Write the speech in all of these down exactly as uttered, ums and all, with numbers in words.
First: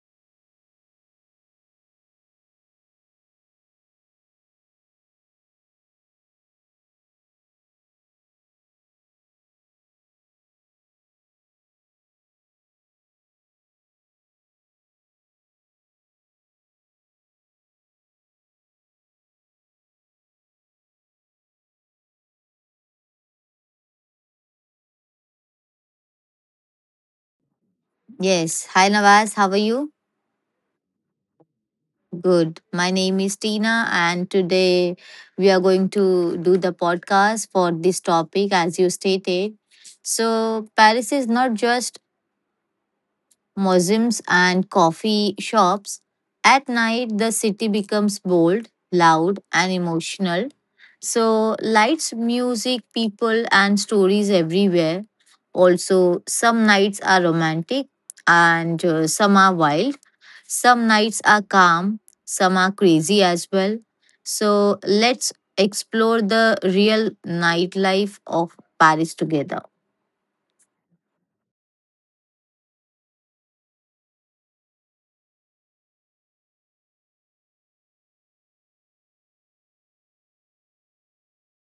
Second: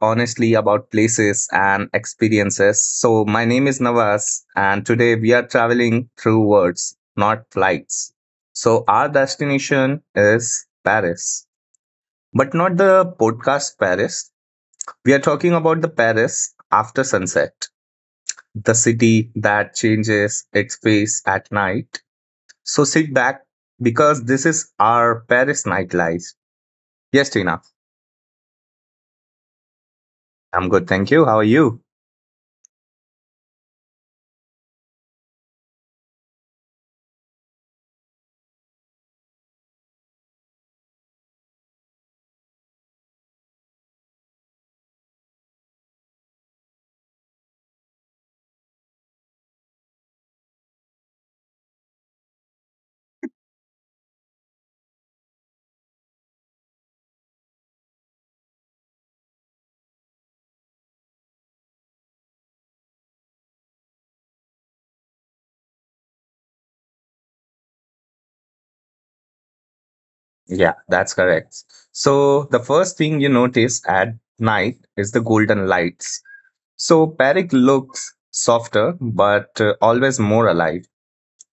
honestly about places and experiences. So, my name is Navas, and today we are traveling through words, not flights. So, our destination is Paris, but not the podcast Paris. We are talking about the Paris after sunset, the city that changes its face at night. So, sit back because this is our Paris nightlife. Yes, Tina. Yes. Hi, Nawaz. How are you? I'm good, thank you. How are you? Good. My name is Tina, and today we are going to do the podcast for this topic, as you stated. So, Paris is not just museums and coffee shops. At night, the city becomes bold, loud, and emotional. So, lights, music, people, and stories everywhere. Also, some nights are romantic and uh, some are wild. Some nights are calm, some are crazy as well. So, let's explore the real nightlife of Paris together. Yeah, that's correct. So the first thing you notice at night is the golden lights. So Parik looks softer, but uh, always more alive.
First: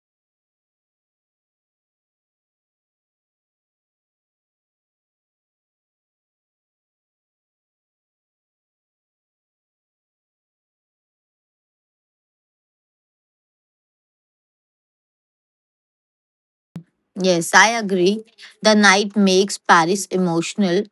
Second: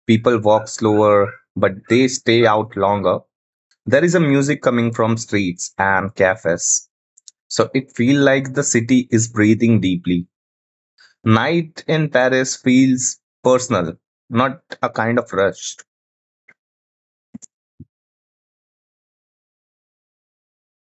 People walk slower, but they stay out longer. There is a music coming from streets and cafes. So it feels like the city is breathing deeply. Night in Paris feels personal, not a kind of rush. Yes, I agree. The night makes Paris emotional.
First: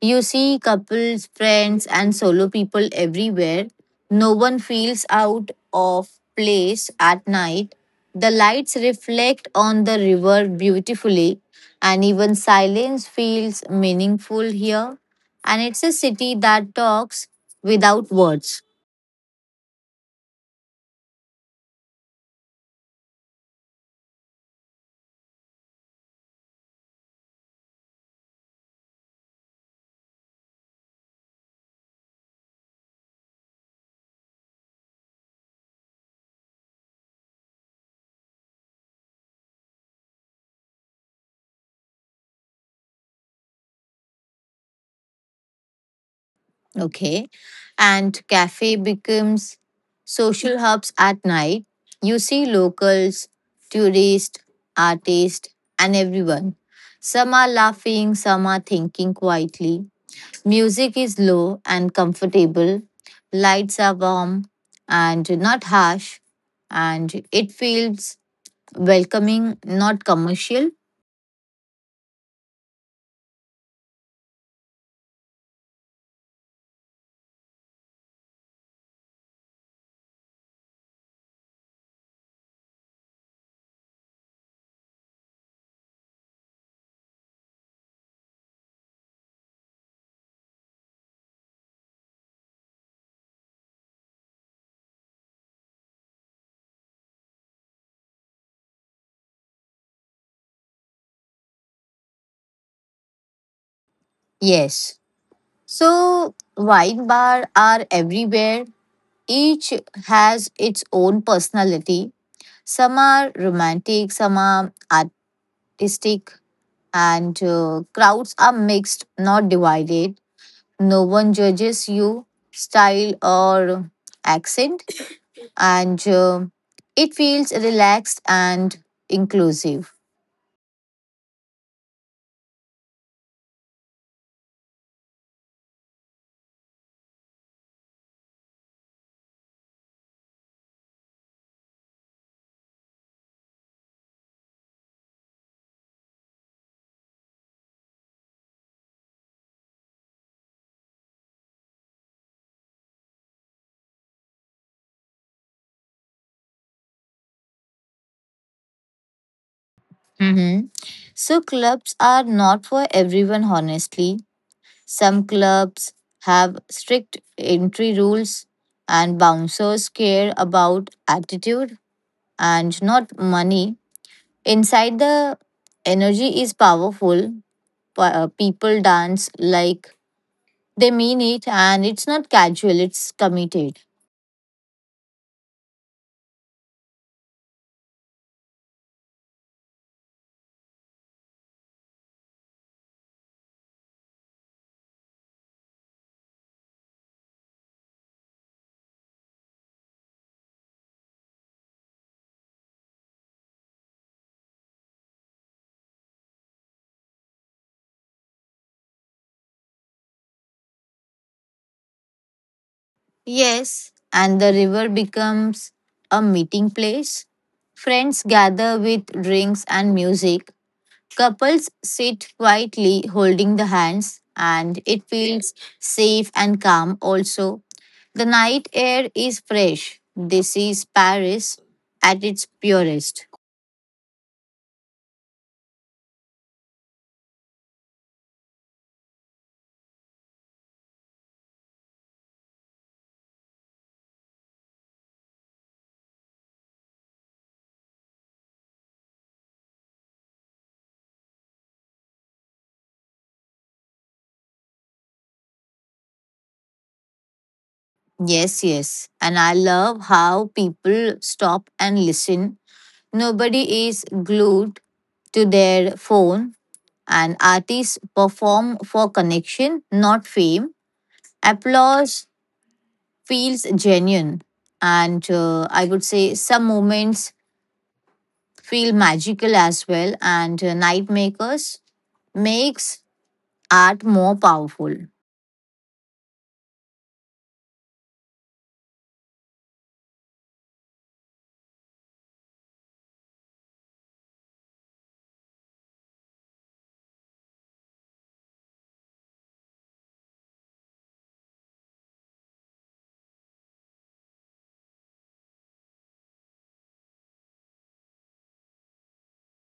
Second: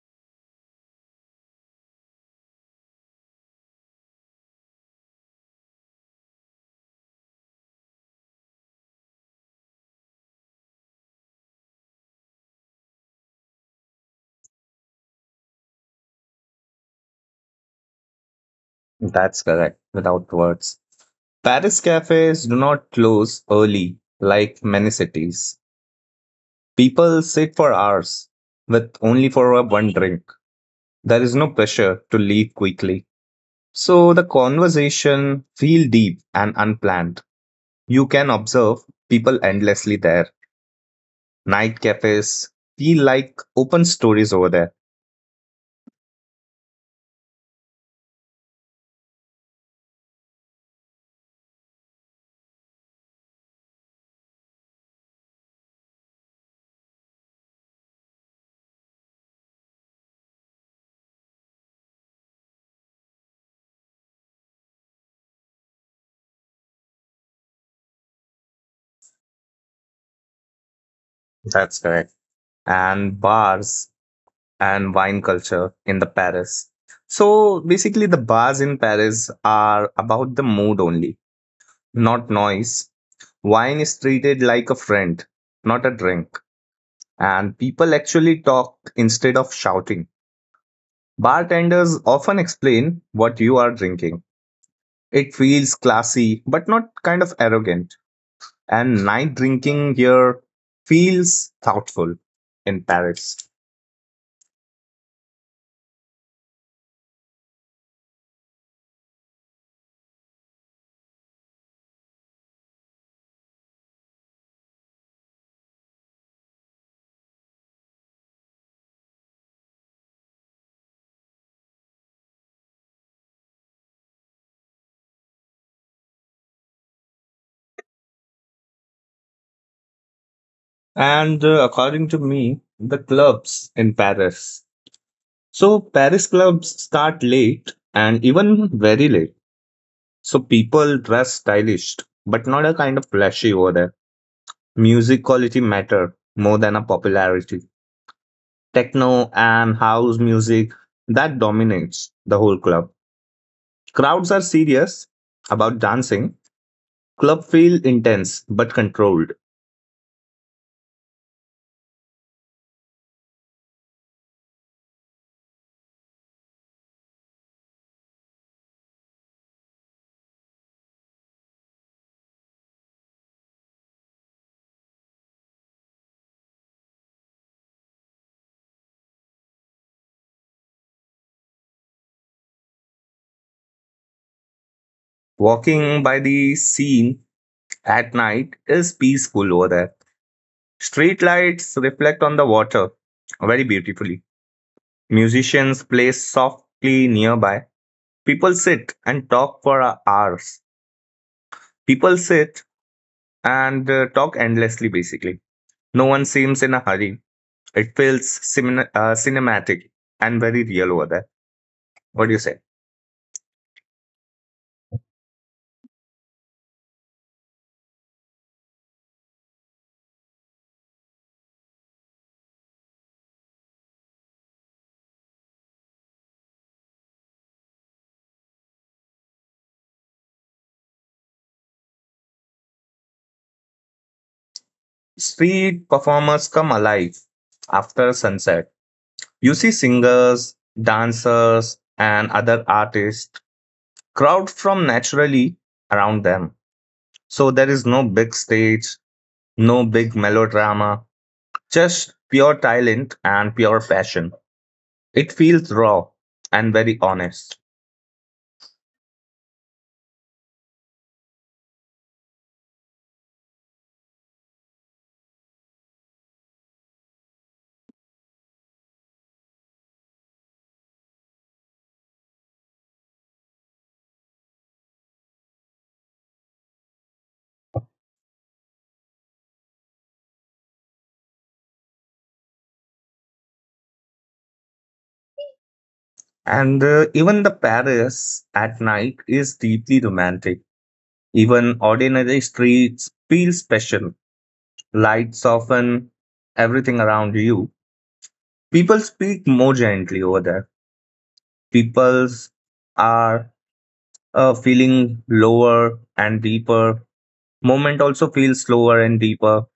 You see couples, friends, and solo people everywhere. No one feels out of place at night. The lights reflect on the river beautifully, and even silence feels meaningful here. And it's a city that talks without words. That's correct, without words. Paris cafes do not close early like many cities. People sit for hours with only for a one drink. There is no pressure to leave quickly. So the conversation feel deep and unplanned. You can observe people endlessly there. Night cafes feel like open stories over there. Okay. And cafe becomes social hubs at night. You see locals, tourists, artists, and everyone. Some are laughing, some are thinking quietly. Music is low and comfortable. Lights are warm and not harsh. And it feels welcoming, not commercial. That's correct. And bars and wine culture in the Paris. So basically the bars in Paris are about the mood only, not noise. Wine is treated like a friend, not a drink, and people actually talk instead of shouting. Bartenders often explain what you are drinking. It feels classy, but not kind of arrogant. And night drinking here feels thoughtful in Paris. Yes. So, wine bars are everywhere. Each has its own personality. Some are romantic, some are artistic, and uh, crowds are mixed, not divided. No one judges you, style, or accent, and uh, it feels relaxed and inclusive. And uh, According to me, the clubs in Paris. So, Paris clubs start late and even very late. So people dress stylish, but not a kind of flashy over there. Music quality matter more than a popularity. Techno and house music that dominates the whole club. Crowds are serious about dancing. Club feel intense but controlled. Mhm. So, clubs are not for everyone, honestly. Some clubs have strict entry rules, and bouncers care about attitude and not money. Inside, the energy is powerful. Pa- uh, People dance like they mean it, and it's not casual, it's committed. Walking by the scene at night is peaceful over there. Street lights reflect on the water very beautifully. Musicians play softly nearby. People sit and talk for hours. People sit and uh, talk endlessly, basically. No one seems in a hurry. It feels cine- uh, cinematic and very real over there. What do you say? Yes, and the river becomes a meeting place. Friends gather with drinks and music. Couples sit quietly holding the hands, and it feels safe and calm also. The night air is fresh. This is Paris at its purest. Street performers come alive after sunset. You see singers, dancers, and other artists crowd from naturally around them. So there is no big stage, no big melodrama, just pure talent and pure passion. It feels raw and very honest. Yes, yes. And I love how people stop and listen. Nobody is glued to their phone, and artists perform for connection, not fame. Applause feels genuine, and uh, I would say some moments feel magical as well, and uh, night makers makes art more powerful. And uh, Even the Paris at night is deeply romantic. Even ordinary streets feel special. Lights soften everything around you. People speak more gently over there. Peoples are uh, feeling lower and deeper. Moment also feels slower and deeper.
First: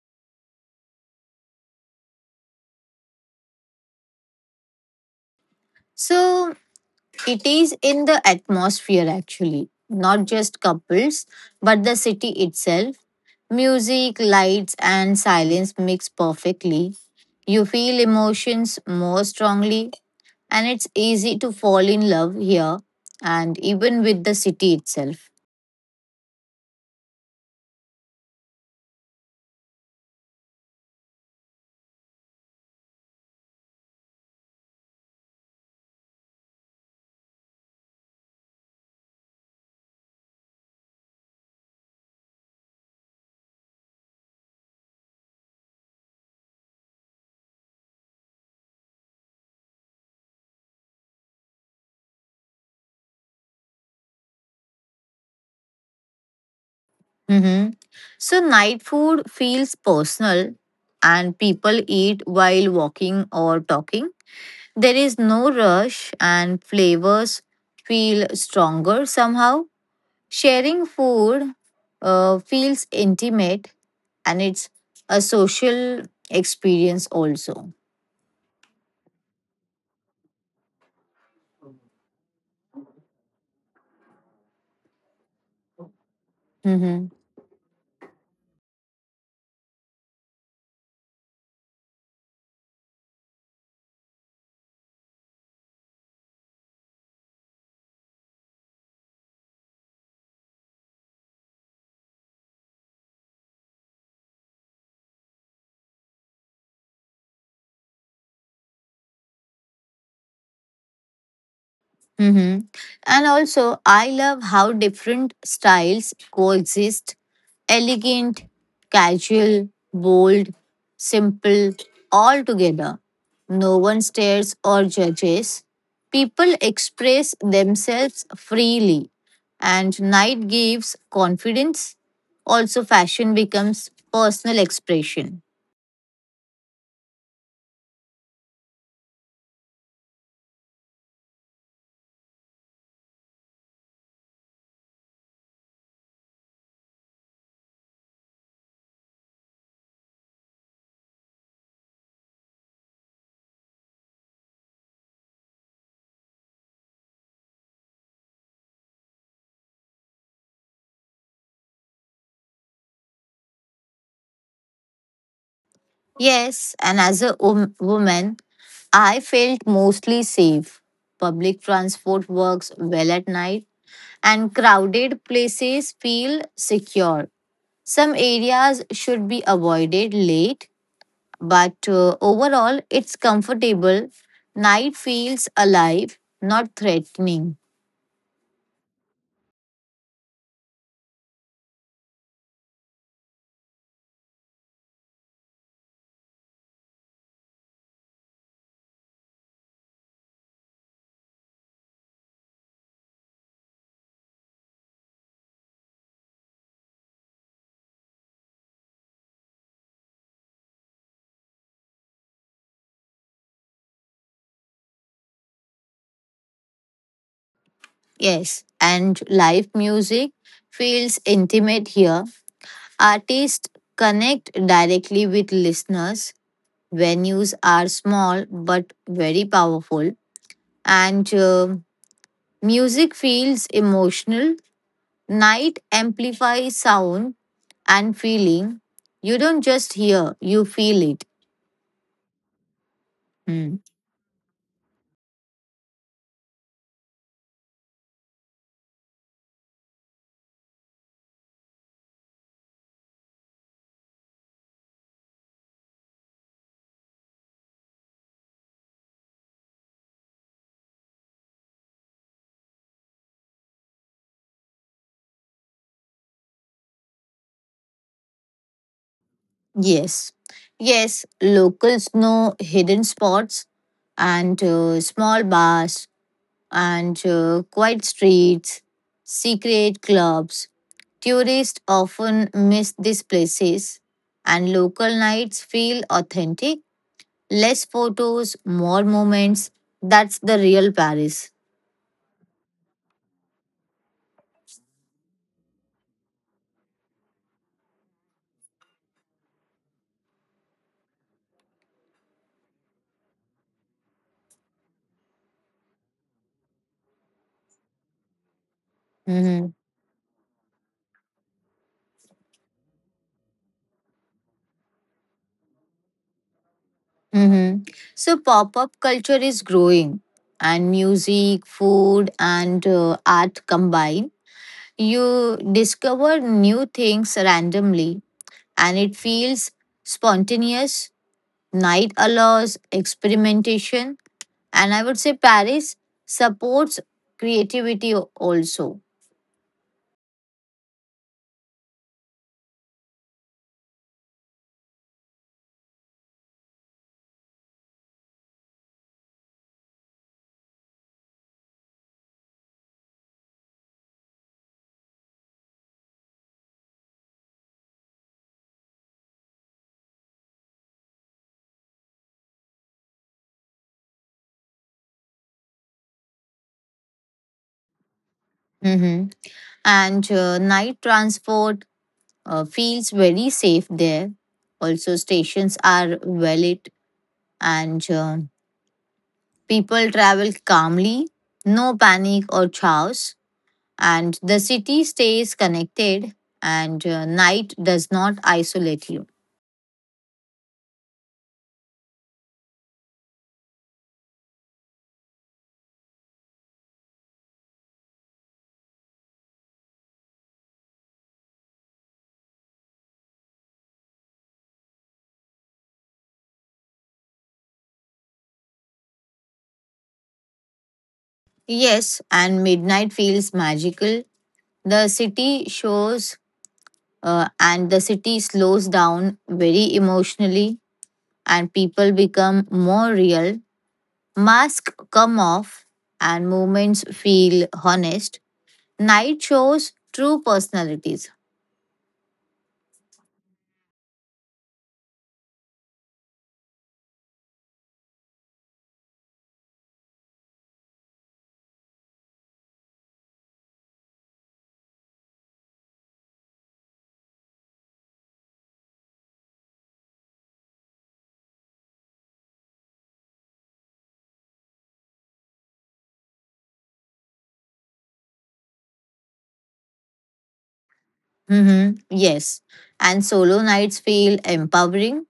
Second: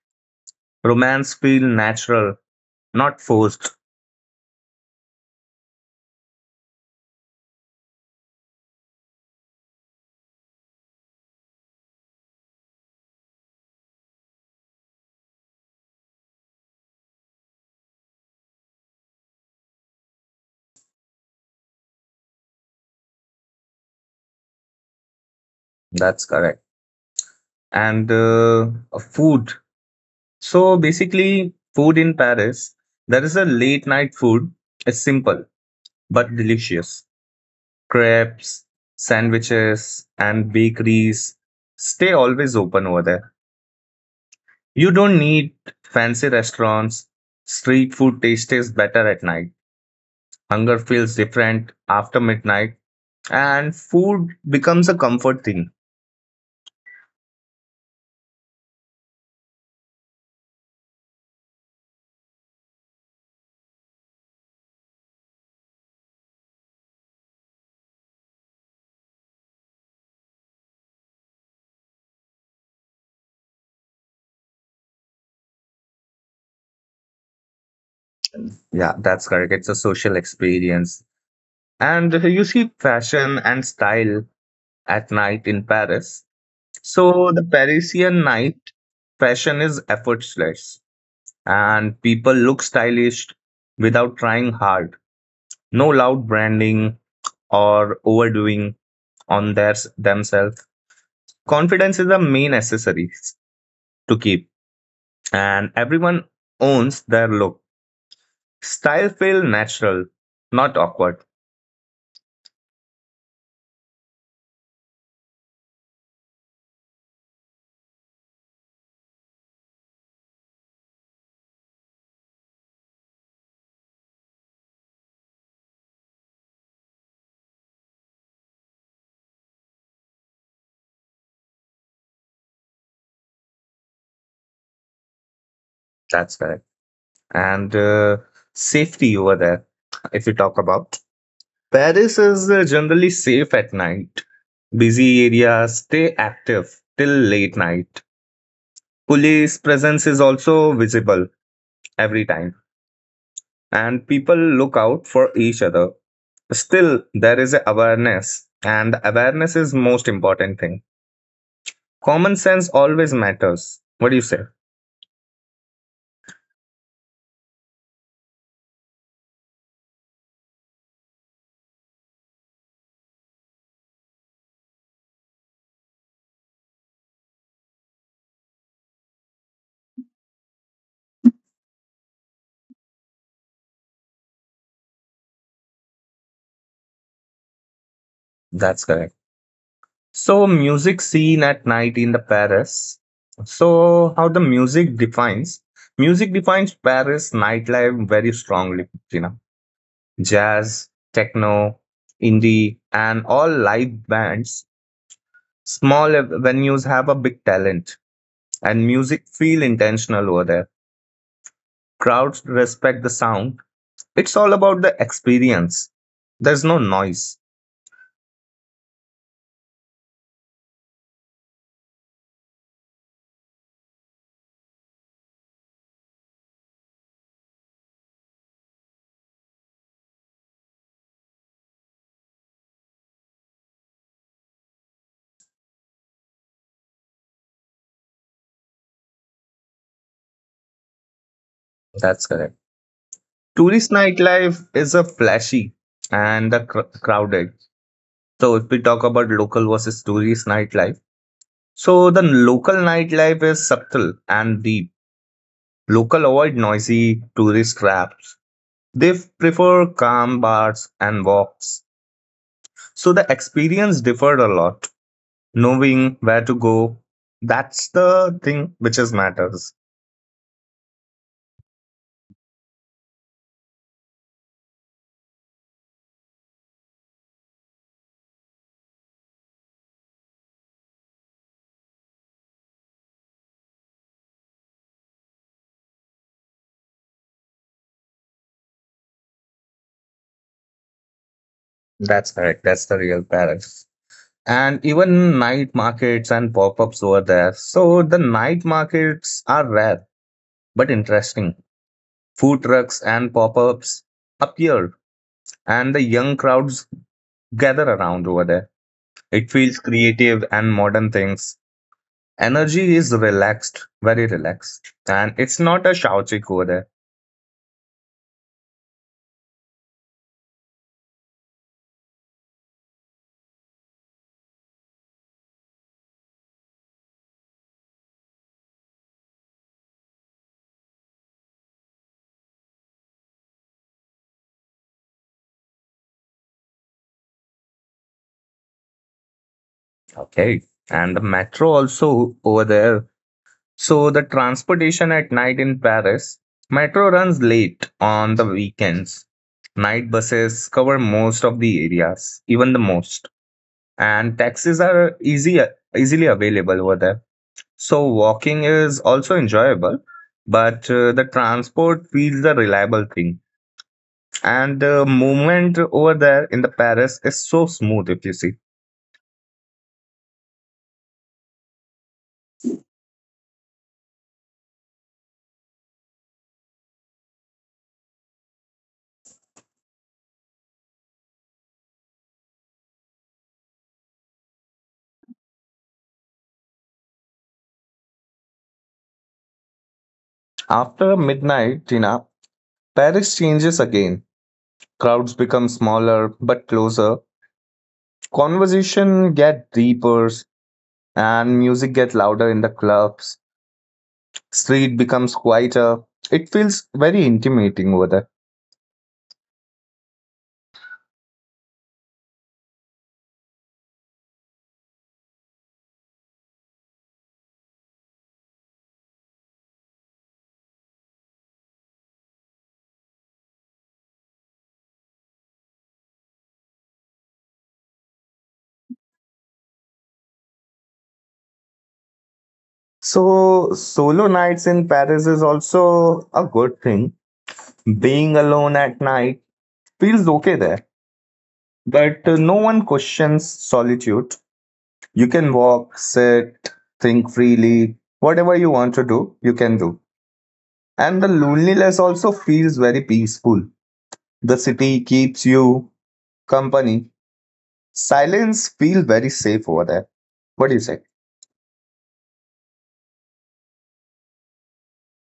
Romance feel natural, not forced. So it is in the atmosphere, actually, not just couples but the city itself. Music, lights, and silence mix perfectly. You feel emotions more strongly, and it's easy to fall in love here, and even with the city itself. That's correct. And uh, Food. So basically, food in Paris, there is a late night food. It's simple but delicious. Crepes, sandwiches, and bakeries stay always open over there. You don't need fancy restaurants. Street food tastes better at night. Hunger feels different after midnight, and food becomes a comfort thing. Mm-hmm. So night food feels personal, and people eat while walking or talking. There is no rush, and flavors feel stronger somehow. Sharing food uh, feels intimate, and it's a social experience also. Yeah, that's correct. It's a social experience. And you see fashion and style at night in Paris. Mm-hmm. So the Parisian night fashion is effortless and people look stylish without trying hard. No loud branding or overdoing on their themselves. Confidence is the main accessory to keep, and everyone owns their look. Style feel natural, not awkward. Mm-hmm. And also, I love how different styles coexist. Elegant, casual, bold, simple, all together. No one stares or judges. People express themselves freely, and night gives confidence. Also, fashion becomes personal expression. That's correct. And uh, Safety over there, if you talk about. Paris is uh, generally safe at night. Busy areas stay active till late night. Police presence is also visible every time, and people look out for each other. Still, there is awareness, and awareness is most important thing. Common sense always matters. What do you say? Yes, and as a wom- woman, I felt mostly safe. Public transport works well at night, and crowded places feel secure. Some areas should be avoided late, but uh, overall, it's comfortable. Night feels alive, not threatening. That's correct. So, music scene at night in the Paris. So, how the music defines? Music defines Paris nightlife very strongly, Tina. Jazz, techno, indie, and all live bands. Small venues have a big talent, and music feel intentional over there. Crowds respect the sound. It's all about the experience. There's no noise. Yes, and live music feels intimate here. Artists connect directly with listeners. Venues are small but very powerful, and uh, music feels emotional. Night amplifies sound and feeling. You don't just hear, you feel it. That's correct. Hmm. Tourist nightlife is a flashy and the cr- crowded. So if we talk about local versus tourist nightlife, so the local nightlife is subtle and deep. Local avoid noisy tourist rap. They prefer calm bars and walks. So the experience differed a lot. Knowing where to go, that's the thing which is matters. Yes. Yes, locals know hidden spots and uh, small bars and uh, quiet streets, secret clubs. Tourists often miss these places, and local nights feel authentic. Less photos, more moments. That's the real Paris. That's correct. That's the real Paris. And even night markets and pop-ups were there. So the night markets are rare but interesting. Food trucks and pop-ups appear, and the young crowds gather around over there. It Mm-hmm. feels creative and modern things. Energy is relaxed, very relaxed. And it's not a chaotic over there. Mm-hmm. So pop up culture is growing, and music, food, and uh, art combine. You discover new things randomly, and it feels spontaneous. Night allows experimentation, and I would say Paris supports creativity al- also. Okay. And the metro also over there. So the transportation at night in Paris, metro runs late on the weekends. Night buses cover most of the areas, even the most. And taxis are easy easily available over there. So walking is also enjoyable, but uh, the transport feels a reliable thing. And the movement over there in the Paris is so smooth if you see. Mm-hmm. And uh, night transport uh, feels very safe there. Also, stations are well lit and uh, people travel calmly, no panic or chaos, and the city stays connected, and uh, night does not isolate you. After midnight, Tina, Paris changes again. Crowds become smaller but closer. Conversation get deeper and music get louder in the clubs. Street becomes quieter. It feels very intimidating over there. Yes, and midnight feels magical. The city shows uh, and the city slows down very emotionally, and people become more real. Masks come off, and moments feel honest. Night shows true personalities. So solo nights in Paris is also a good thing. Being alone at night feels okay there. But uh, no one questions solitude. You can walk, sit, think freely. Whatever you want to do, you can do. And the loneliness also feels very peaceful. The city keeps you company. Silence feels very safe over there. What do you say? Mm-hmm. Yes. And solo nights feel empowering.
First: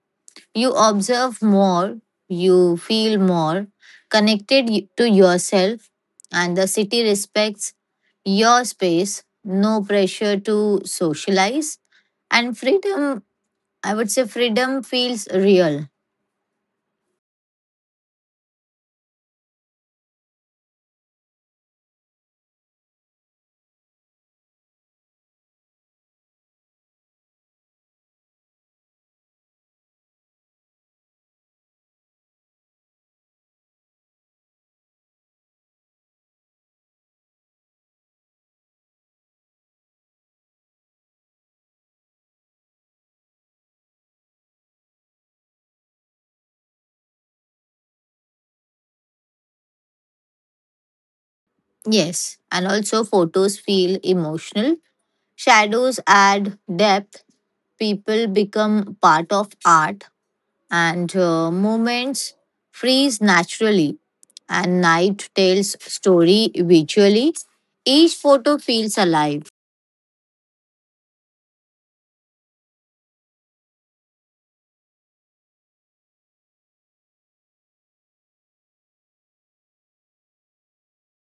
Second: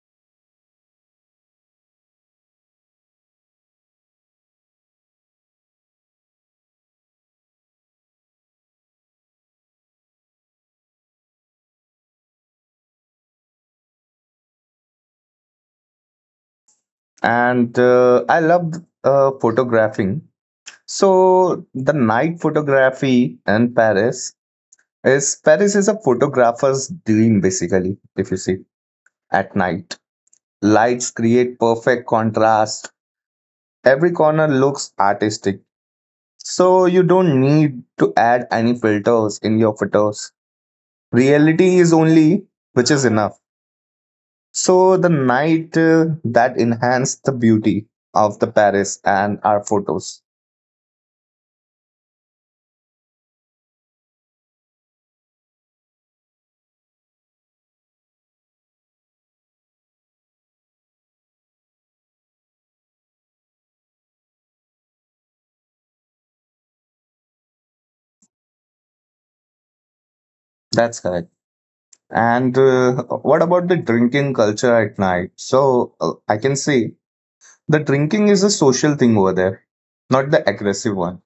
You observe more, you feel more connected y- to yourself, and the city respects your space, no pressure to socialize. And freedom, I would say, freedom feels real. And uh, I loved uh, photographing. So the night photography in Paris is Paris is a photographer's dream basically. If you see at night, lights create perfect contrast. Every corner looks artistic, so you don't need to add any filters in your photos. Reality is only which is enough. So the night uh, that enhanced the beauty of the Paris and our photos. Yes. And also, photos feel emotional. Shadows add depth. People become part of art, and uh, movements freeze naturally, and night tells story visually. Each photo feels alive. That's correct. And uh, What about the drinking culture at night? So uh, I can say the drinking is a social thing over there, not the aggressive one.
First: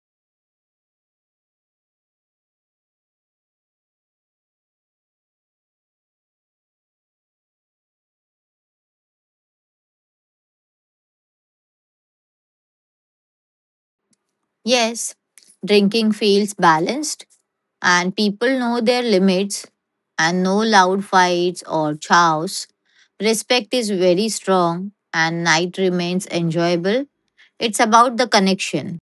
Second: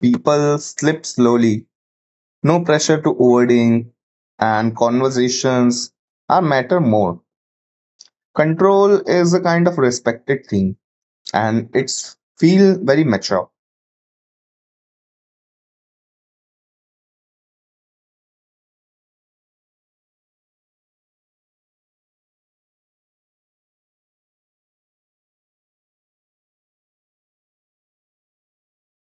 People slip slowly. No pressure to overdoing, and conversations are matter more. Control is a kind of respected thing, and it's feel very mature. Yes, drinking feels balanced, and people know their limits, and no loud fights or chows. Respect is very strong, and night remains enjoyable. It's about the connection.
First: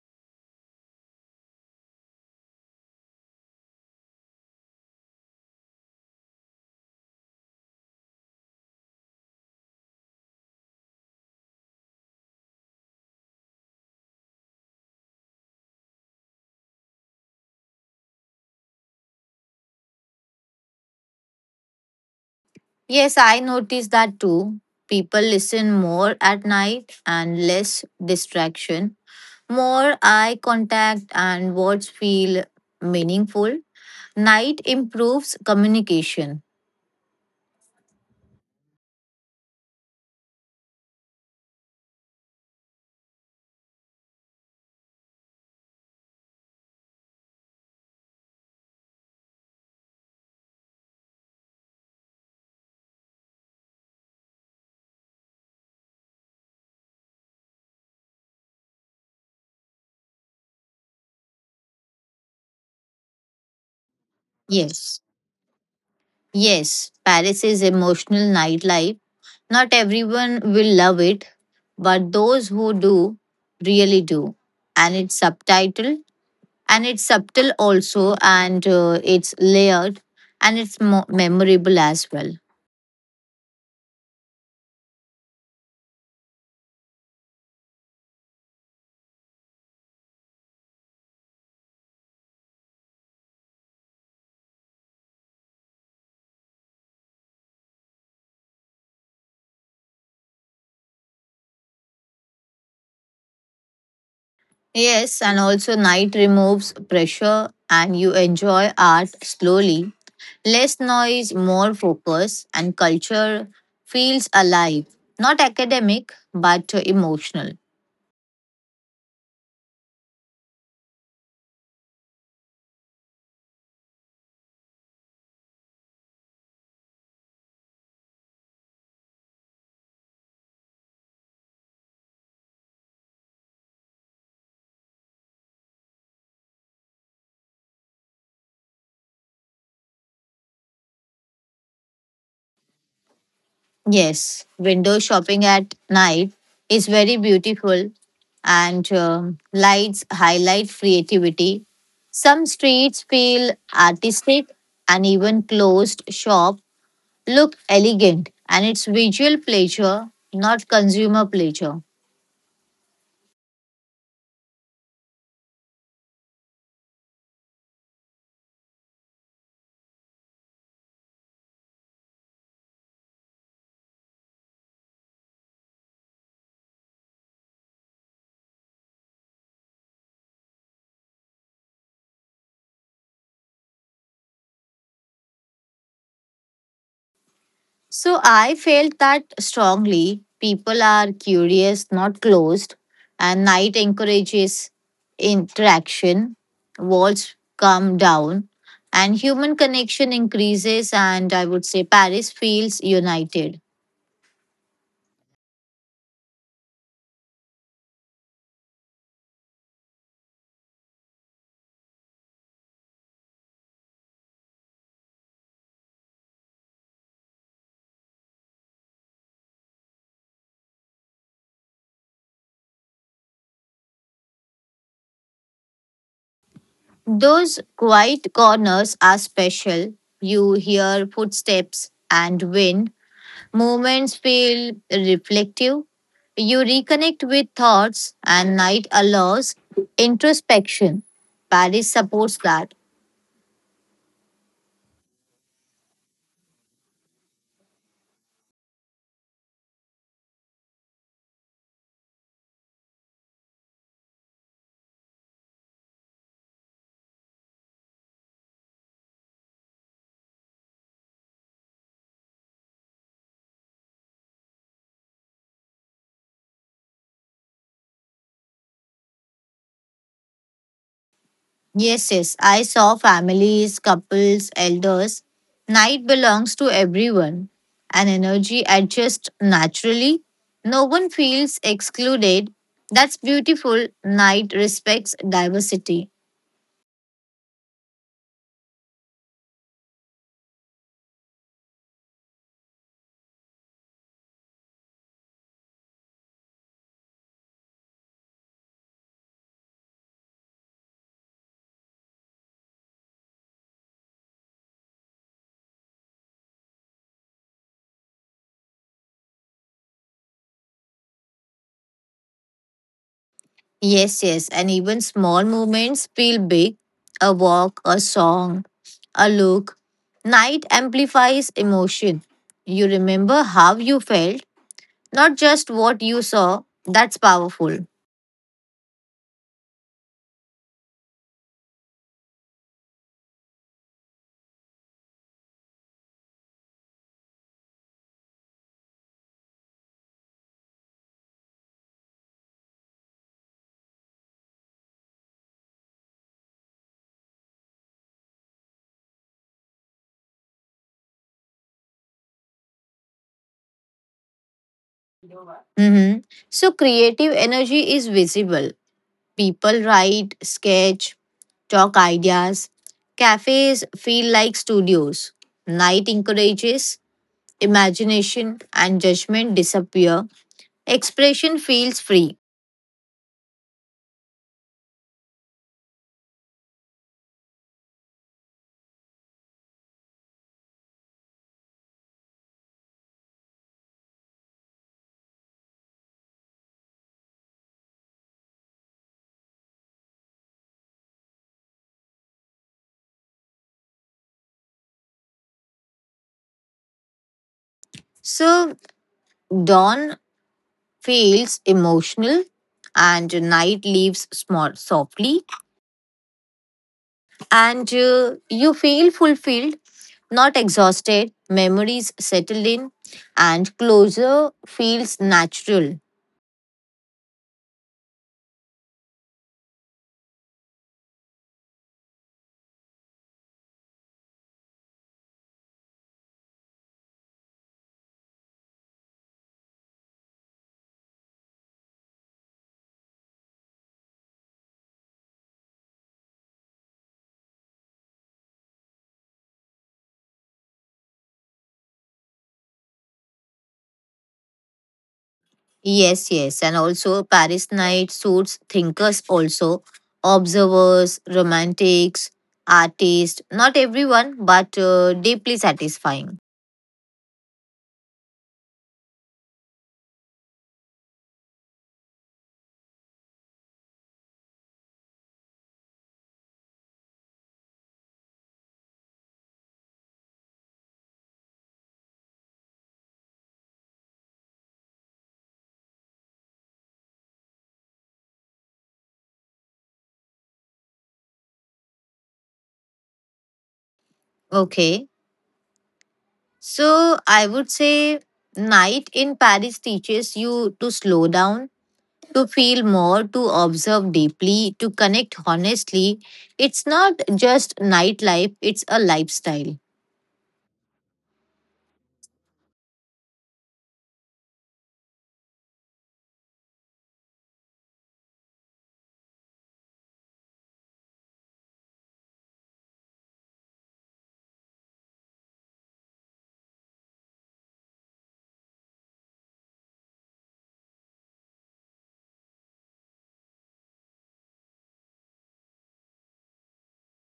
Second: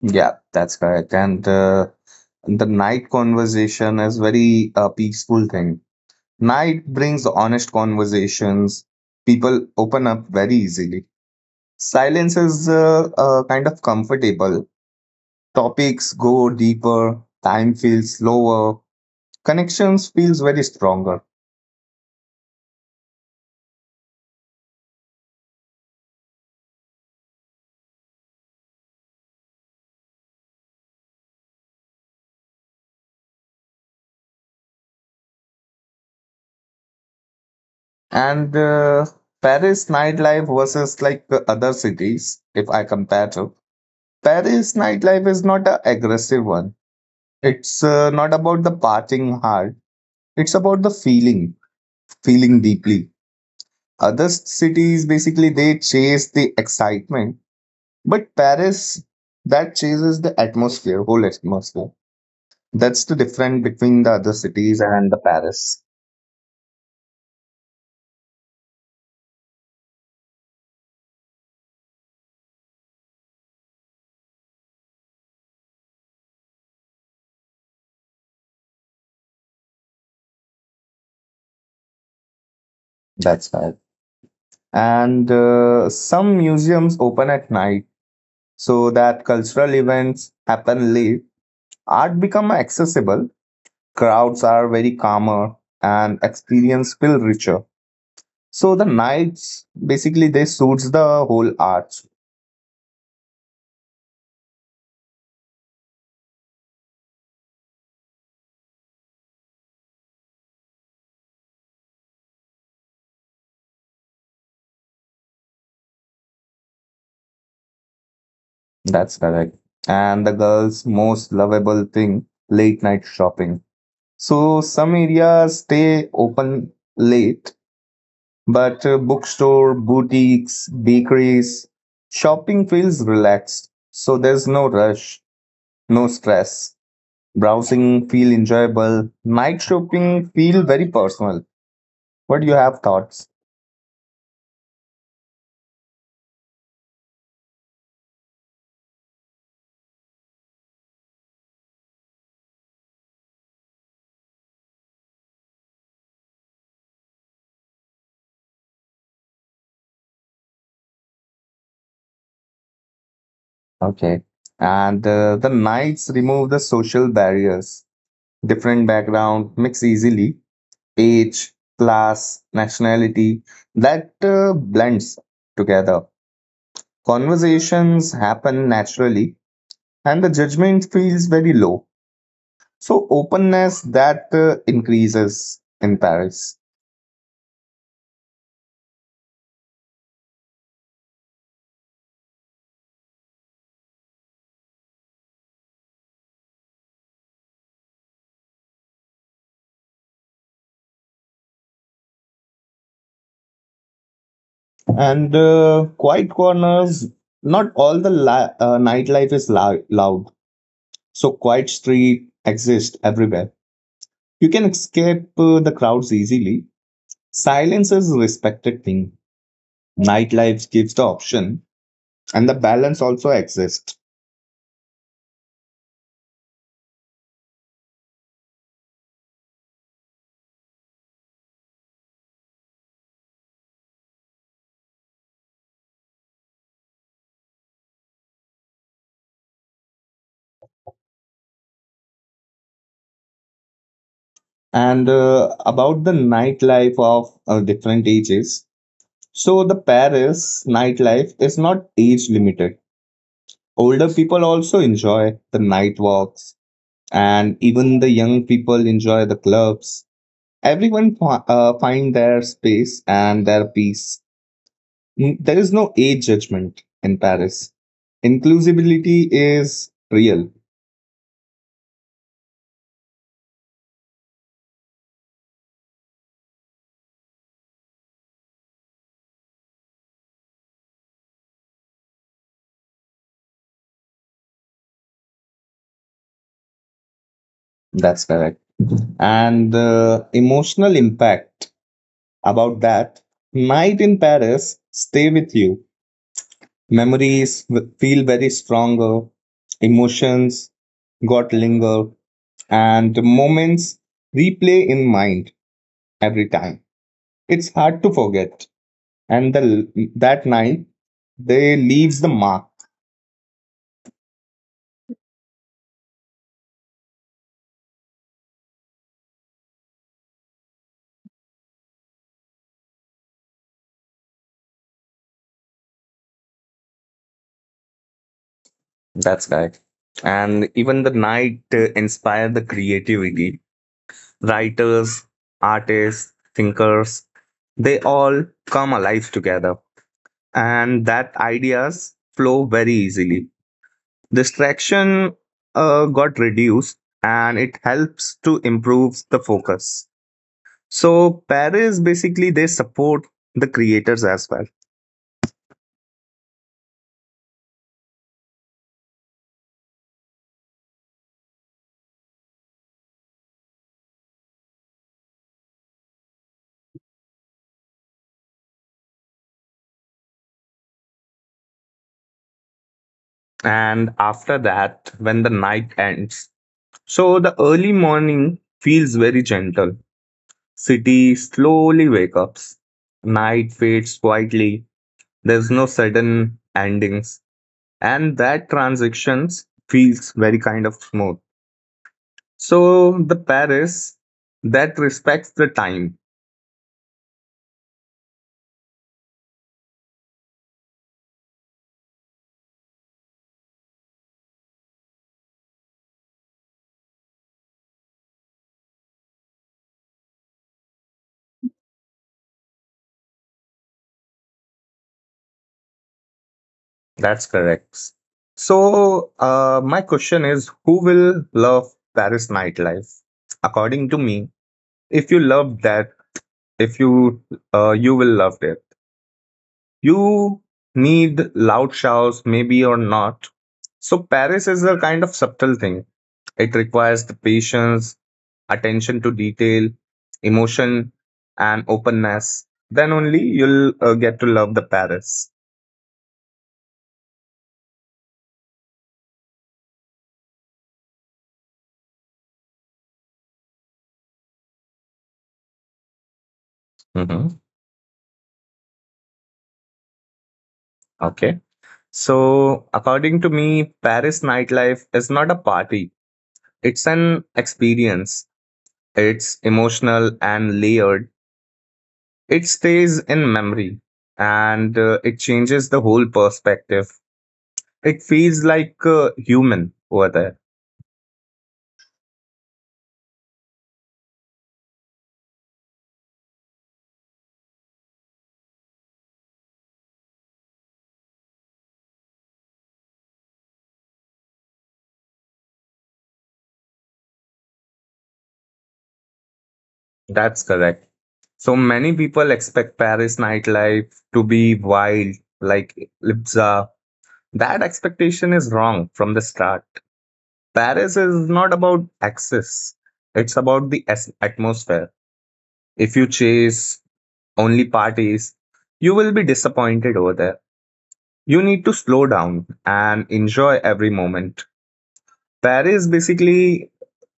Yeah, that's correct. And uh, the night conversation is very uh, peaceful thing. Night brings honest conversations. People open up very easily. Silence is uh, uh, kind of comfortable. Topics go deeper. Time feels slower. Connections feels very stronger. Yes, I noticed that too. People listen more at night and less distraction, more eye contact, and words feel meaningful. Night improves communication. And uh, Paris nightlife versus like the other cities, if I compare to Paris nightlife is not a aggressive one. It's uh, not about the partying hard. It's about the feeling, feeling deeply. Other cities basically they chase the excitement, but Paris that chases the atmosphere, whole atmosphere. That's the difference between the other cities Yes. and the Paris. Yes. Paris is emotional nightlife. Not everyone will love it, but those who do really do. And it's subtitle, and it's subtle also, and uh, it's layered, and it's mo- memorable as well. That's right. And uh, Some museums open at night so that cultural events happen late, art become accessible, crowds are very calmer, and experience feel richer. So the nights basically they suits the whole arts. Yes, and also night removes pressure, and you enjoy art slowly. Less noise, more focus, and culture feels alive, not academic, but emotional. That's correct. And the girls' most lovable thing, late night shopping. So some areas stay open late, but uh, bookstore, boutiques, bakeries, shopping feels relaxed. So there's no rush, no stress. Browsing feel enjoyable. Night shopping feel very personal. What do you have thoughts? Yes, window shopping at night is very beautiful, and um, lights highlight creativity. Some streets feel artistic, and even closed shop look elegant, and it's visual pleasure, not consumer pleasure. Okay. And uh, the nights remove the social barriers. Different background mix easily. Age, class, nationality that uh, blends together. Conversations happen naturally, and the judgment feels very low. So openness that uh, increases in Paris. So I felt that strongly. People are curious, not closed, and night encourages interaction. Walls come down, and human connection increases. And I would say Paris feels united. And uh, Quiet corners, not all the la- uh, nightlife is la- loud, so quiet street exist everywhere. You can escape uh, the crowds easily. Silence is a respected thing. Nightlife gives the option, and the balance also exists. Those quiet corners are special. You hear footsteps and wind. Moments feel reflective. You reconnect with thoughts, and night allows introspection. Paris supports that. And uh, About the nightlife of uh, different ages, so the Paris nightlife is not age limited. Older people also enjoy the night walks, and even the young people enjoy the clubs. Everyone fi- uh, find their space and their peace. Mm, there is no age judgment in Paris. Inclusivity is real. Yes, yes, I saw families, couples, elders. Night belongs to everyone, and energy adjusts naturally. No one feels excluded. That's beautiful. Night respects diversity. That's correct. And the emotional impact about that night in Paris stay with you. Memories w- feel very stronger. Emotions got linger, and moments replay in mind every time. It's hard to forget. And the that night, they leaves the mark. Yes, yes. And even small movements feel big. A walk, a song, a look. Night amplifies emotion. You remember how you felt, not just what you saw. That's powerful. That's right. And even the night uh, inspired the creativity. Writers, artists, thinkers, they all come alive together. And that ideas flow very easily. Distraction uh, got reduced and it helps to improve the focus. So Paris basically they support the creators as well. Mm-hmm. So, creative energy is visible. People write, sketch, talk ideas. Cafes feel like studios. Night encourages imagination, and judgment disappear. Expression feels free. And after that when the night ends, so the early morning feels very gentle. City slowly wake up. Night fades quietly. There's no sudden endings, and that transitions feels very kind of smooth. So the Paris that respects the time. So dawn feels emotional, and night leaves small softly, and uh, you feel fulfilled, not exhausted. Memories settle in, and closure feels natural. That's correct. So uh, my question is who will love Paris nightlife? According to me, if you love that, if you uh, you will love it. You need loud shouts, maybe or not. So Paris is a kind of subtle thing. It requires the patience, attention to detail, emotion, and openness, then only you'll uh, get to love the Paris. Yes, yes, and also Paris night suits thinkers also, observers, romantics, artists. Not everyone, but uh, deeply satisfying. Hmm. Okay. So, according to me, Paris nightlife is not a party, it's an experience. It's emotional and layered. It stays in memory, and uh, it changes the whole perspective. It feels like uh, human over there. Okay. So I would say, night in Paris teaches you to slow down, to feel more, to observe deeply, to connect honestly. It's not just nightlife, it's a lifestyle. That's correct. So many people expect Paris nightlife to be wild, like Lipsa. That expectation is wrong from the start. Paris is not about access, it's about the as- atmosphere. If you chase only parties, you will be disappointed over there. You need to slow down and enjoy every moment. Paris basically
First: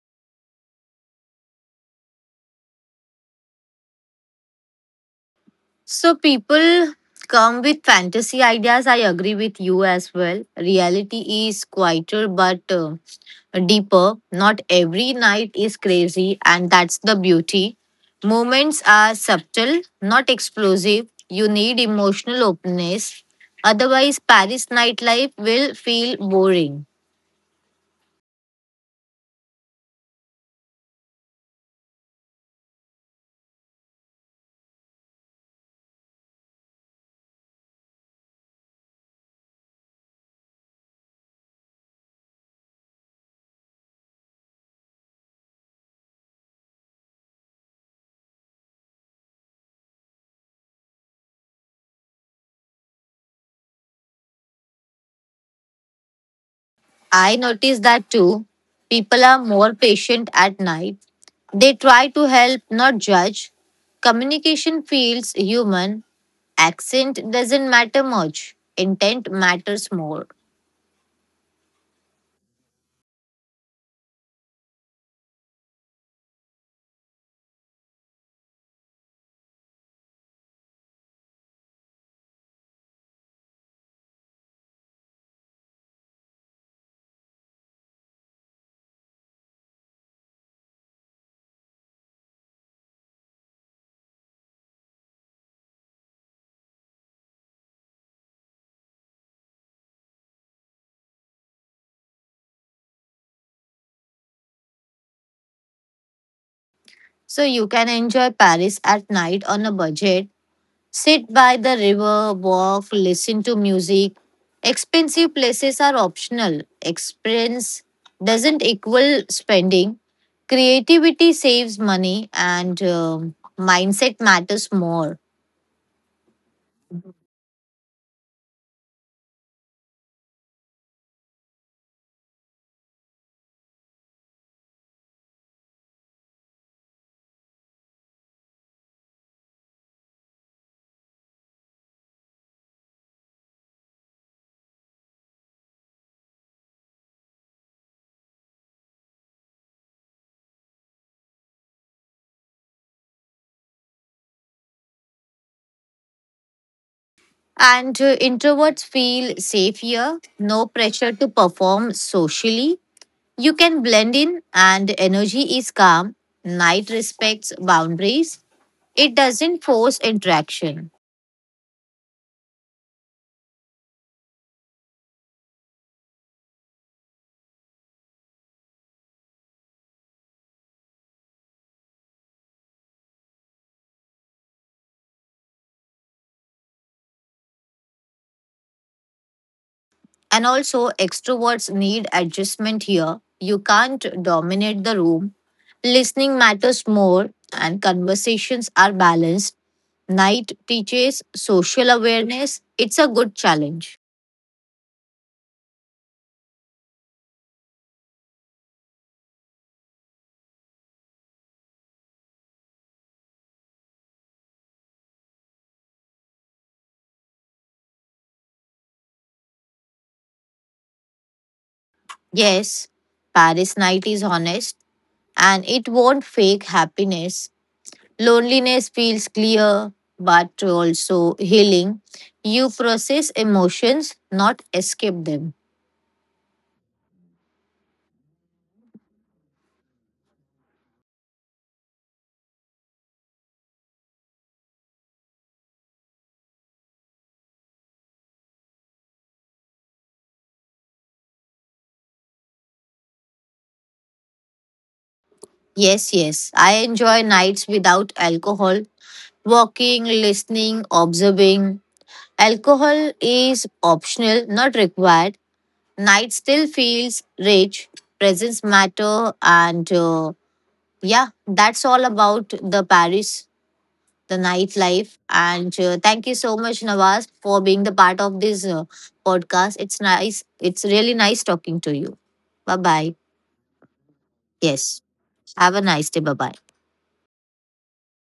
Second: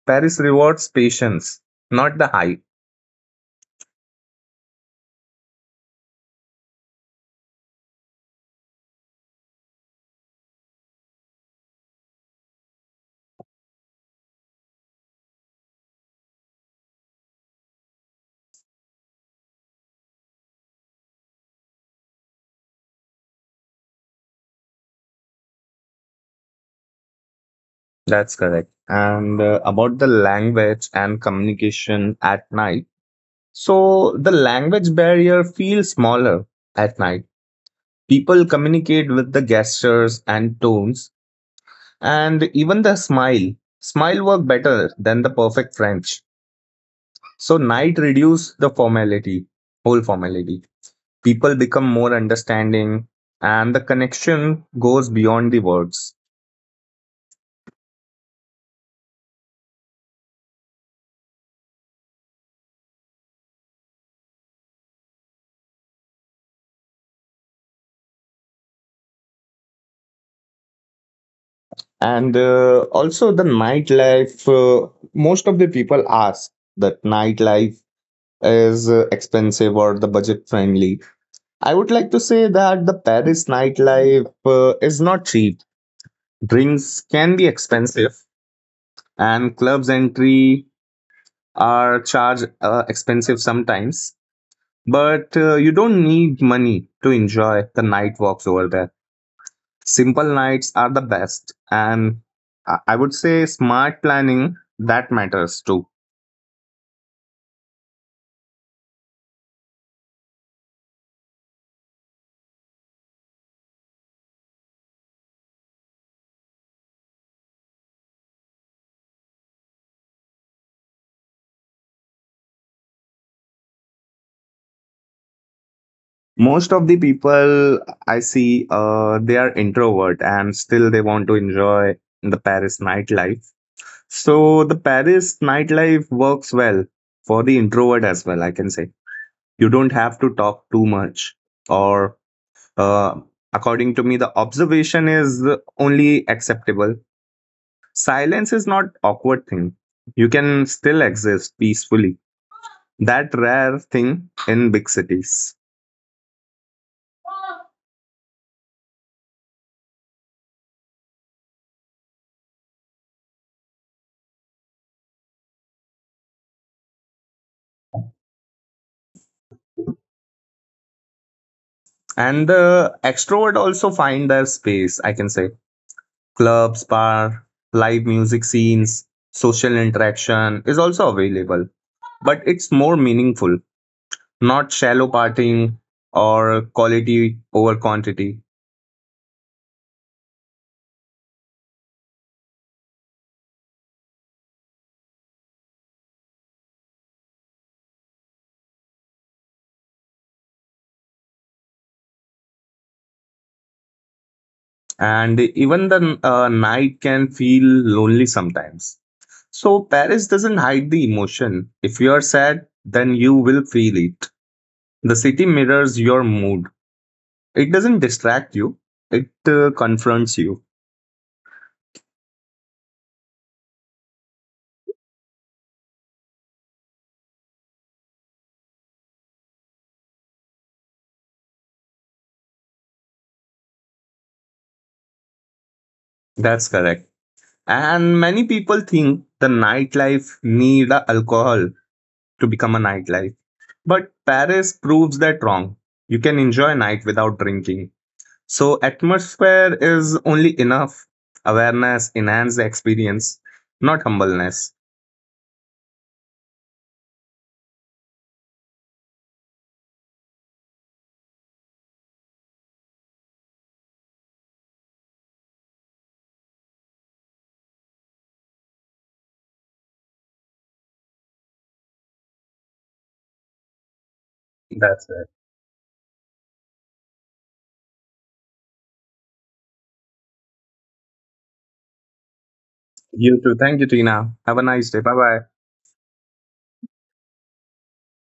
Paris rewards patience, not the hype. So people come with fantasy ideas. I agree with you as well. Reality is quieter but uh, deeper. Not every night is crazy, and that's the beauty. Moments are subtle, not explosive. You need emotional openness. Otherwise, Paris nightlife will feel boring. That's correct. And uh, About the language and communication at night. So the language barrier feels smaller at night. People communicate with the gestures and tones and even the smile. Smile work better than the perfect French. So night reduce the formality, whole formality. People become more understanding and the connection goes beyond the words. I noticed that too. People are more patient at night. They try to help, not judge. Communication feels human. Accent doesn't matter much, intent matters more. And uh, Also the nightlife, uh, most of the people ask that nightlife is uh, expensive or the budget friendly. I would like to say that the Paris nightlife uh, is not cheap. Drinks can be expensive, and clubs entry are charged uh, expensive sometimes. But uh, you don't need money to enjoy the night walks over there. Simple nights are the best, and I I would say smart planning that matters too. So you can enjoy Paris at night on a budget. Sit by the river, walk, listen to music. Expensive places are optional. Experience doesn't equal spending. Creativity saves money, and um, mindset matters more. Most of the people I see, uh, they are introvert and still they want to enjoy the Paris nightlife. So the Paris nightlife works well for the introvert as well, I can say. You don't have to talk too much, or uh, according to me, the observation is only acceptable. Silence is not awkward thing. You can still exist peacefully. That rare thing in big cities. And uh, Introverts feel safe here, no pressure to perform socially. You can blend in, and energy is calm. Night respects boundaries, it doesn't force interaction. And the extrovert also find their space, I can say. Clubs, bar, live music scenes, social interaction is also available. But it's more meaningful, not shallow partying or quality over quantity. And also, extroverts need adjustment here. You can't dominate the room. Listening matters more, and conversations are balanced. Night teaches social awareness. It's a good challenge. And even the uh, night can feel lonely sometimes. So Paris doesn't hide the emotion. If you are sad, then you will feel it. The city mirrors your mood. It doesn't distract you, it uh, confronts you. Yes, Paris night is honest, and it won't fake happiness. Loneliness feels clear but also healing. You process emotions, not escape them. That's correct. And many people think the nightlife need a alcohol to become a nightlife. But Paris proves that wrong. You can enjoy night without drinking. So atmosphere is only enough. Awareness enhance the experience, not humbleness. Yes, yes. I enjoy nights without alcohol, walking, listening, observing. Alcohol is optional, not required. Night still feels rich. Presence matter, and uh, yeah, that's all about the Paris, the That's nightlife. it. And uh, thank you so much, Nawaz, for being the part of this uh, podcast. It's nice. It's really nice talking to you. Bye bye. You too. Thank you, Tina. Have a nice day. Yes. Bye bye. Have a nice day. Bye bye.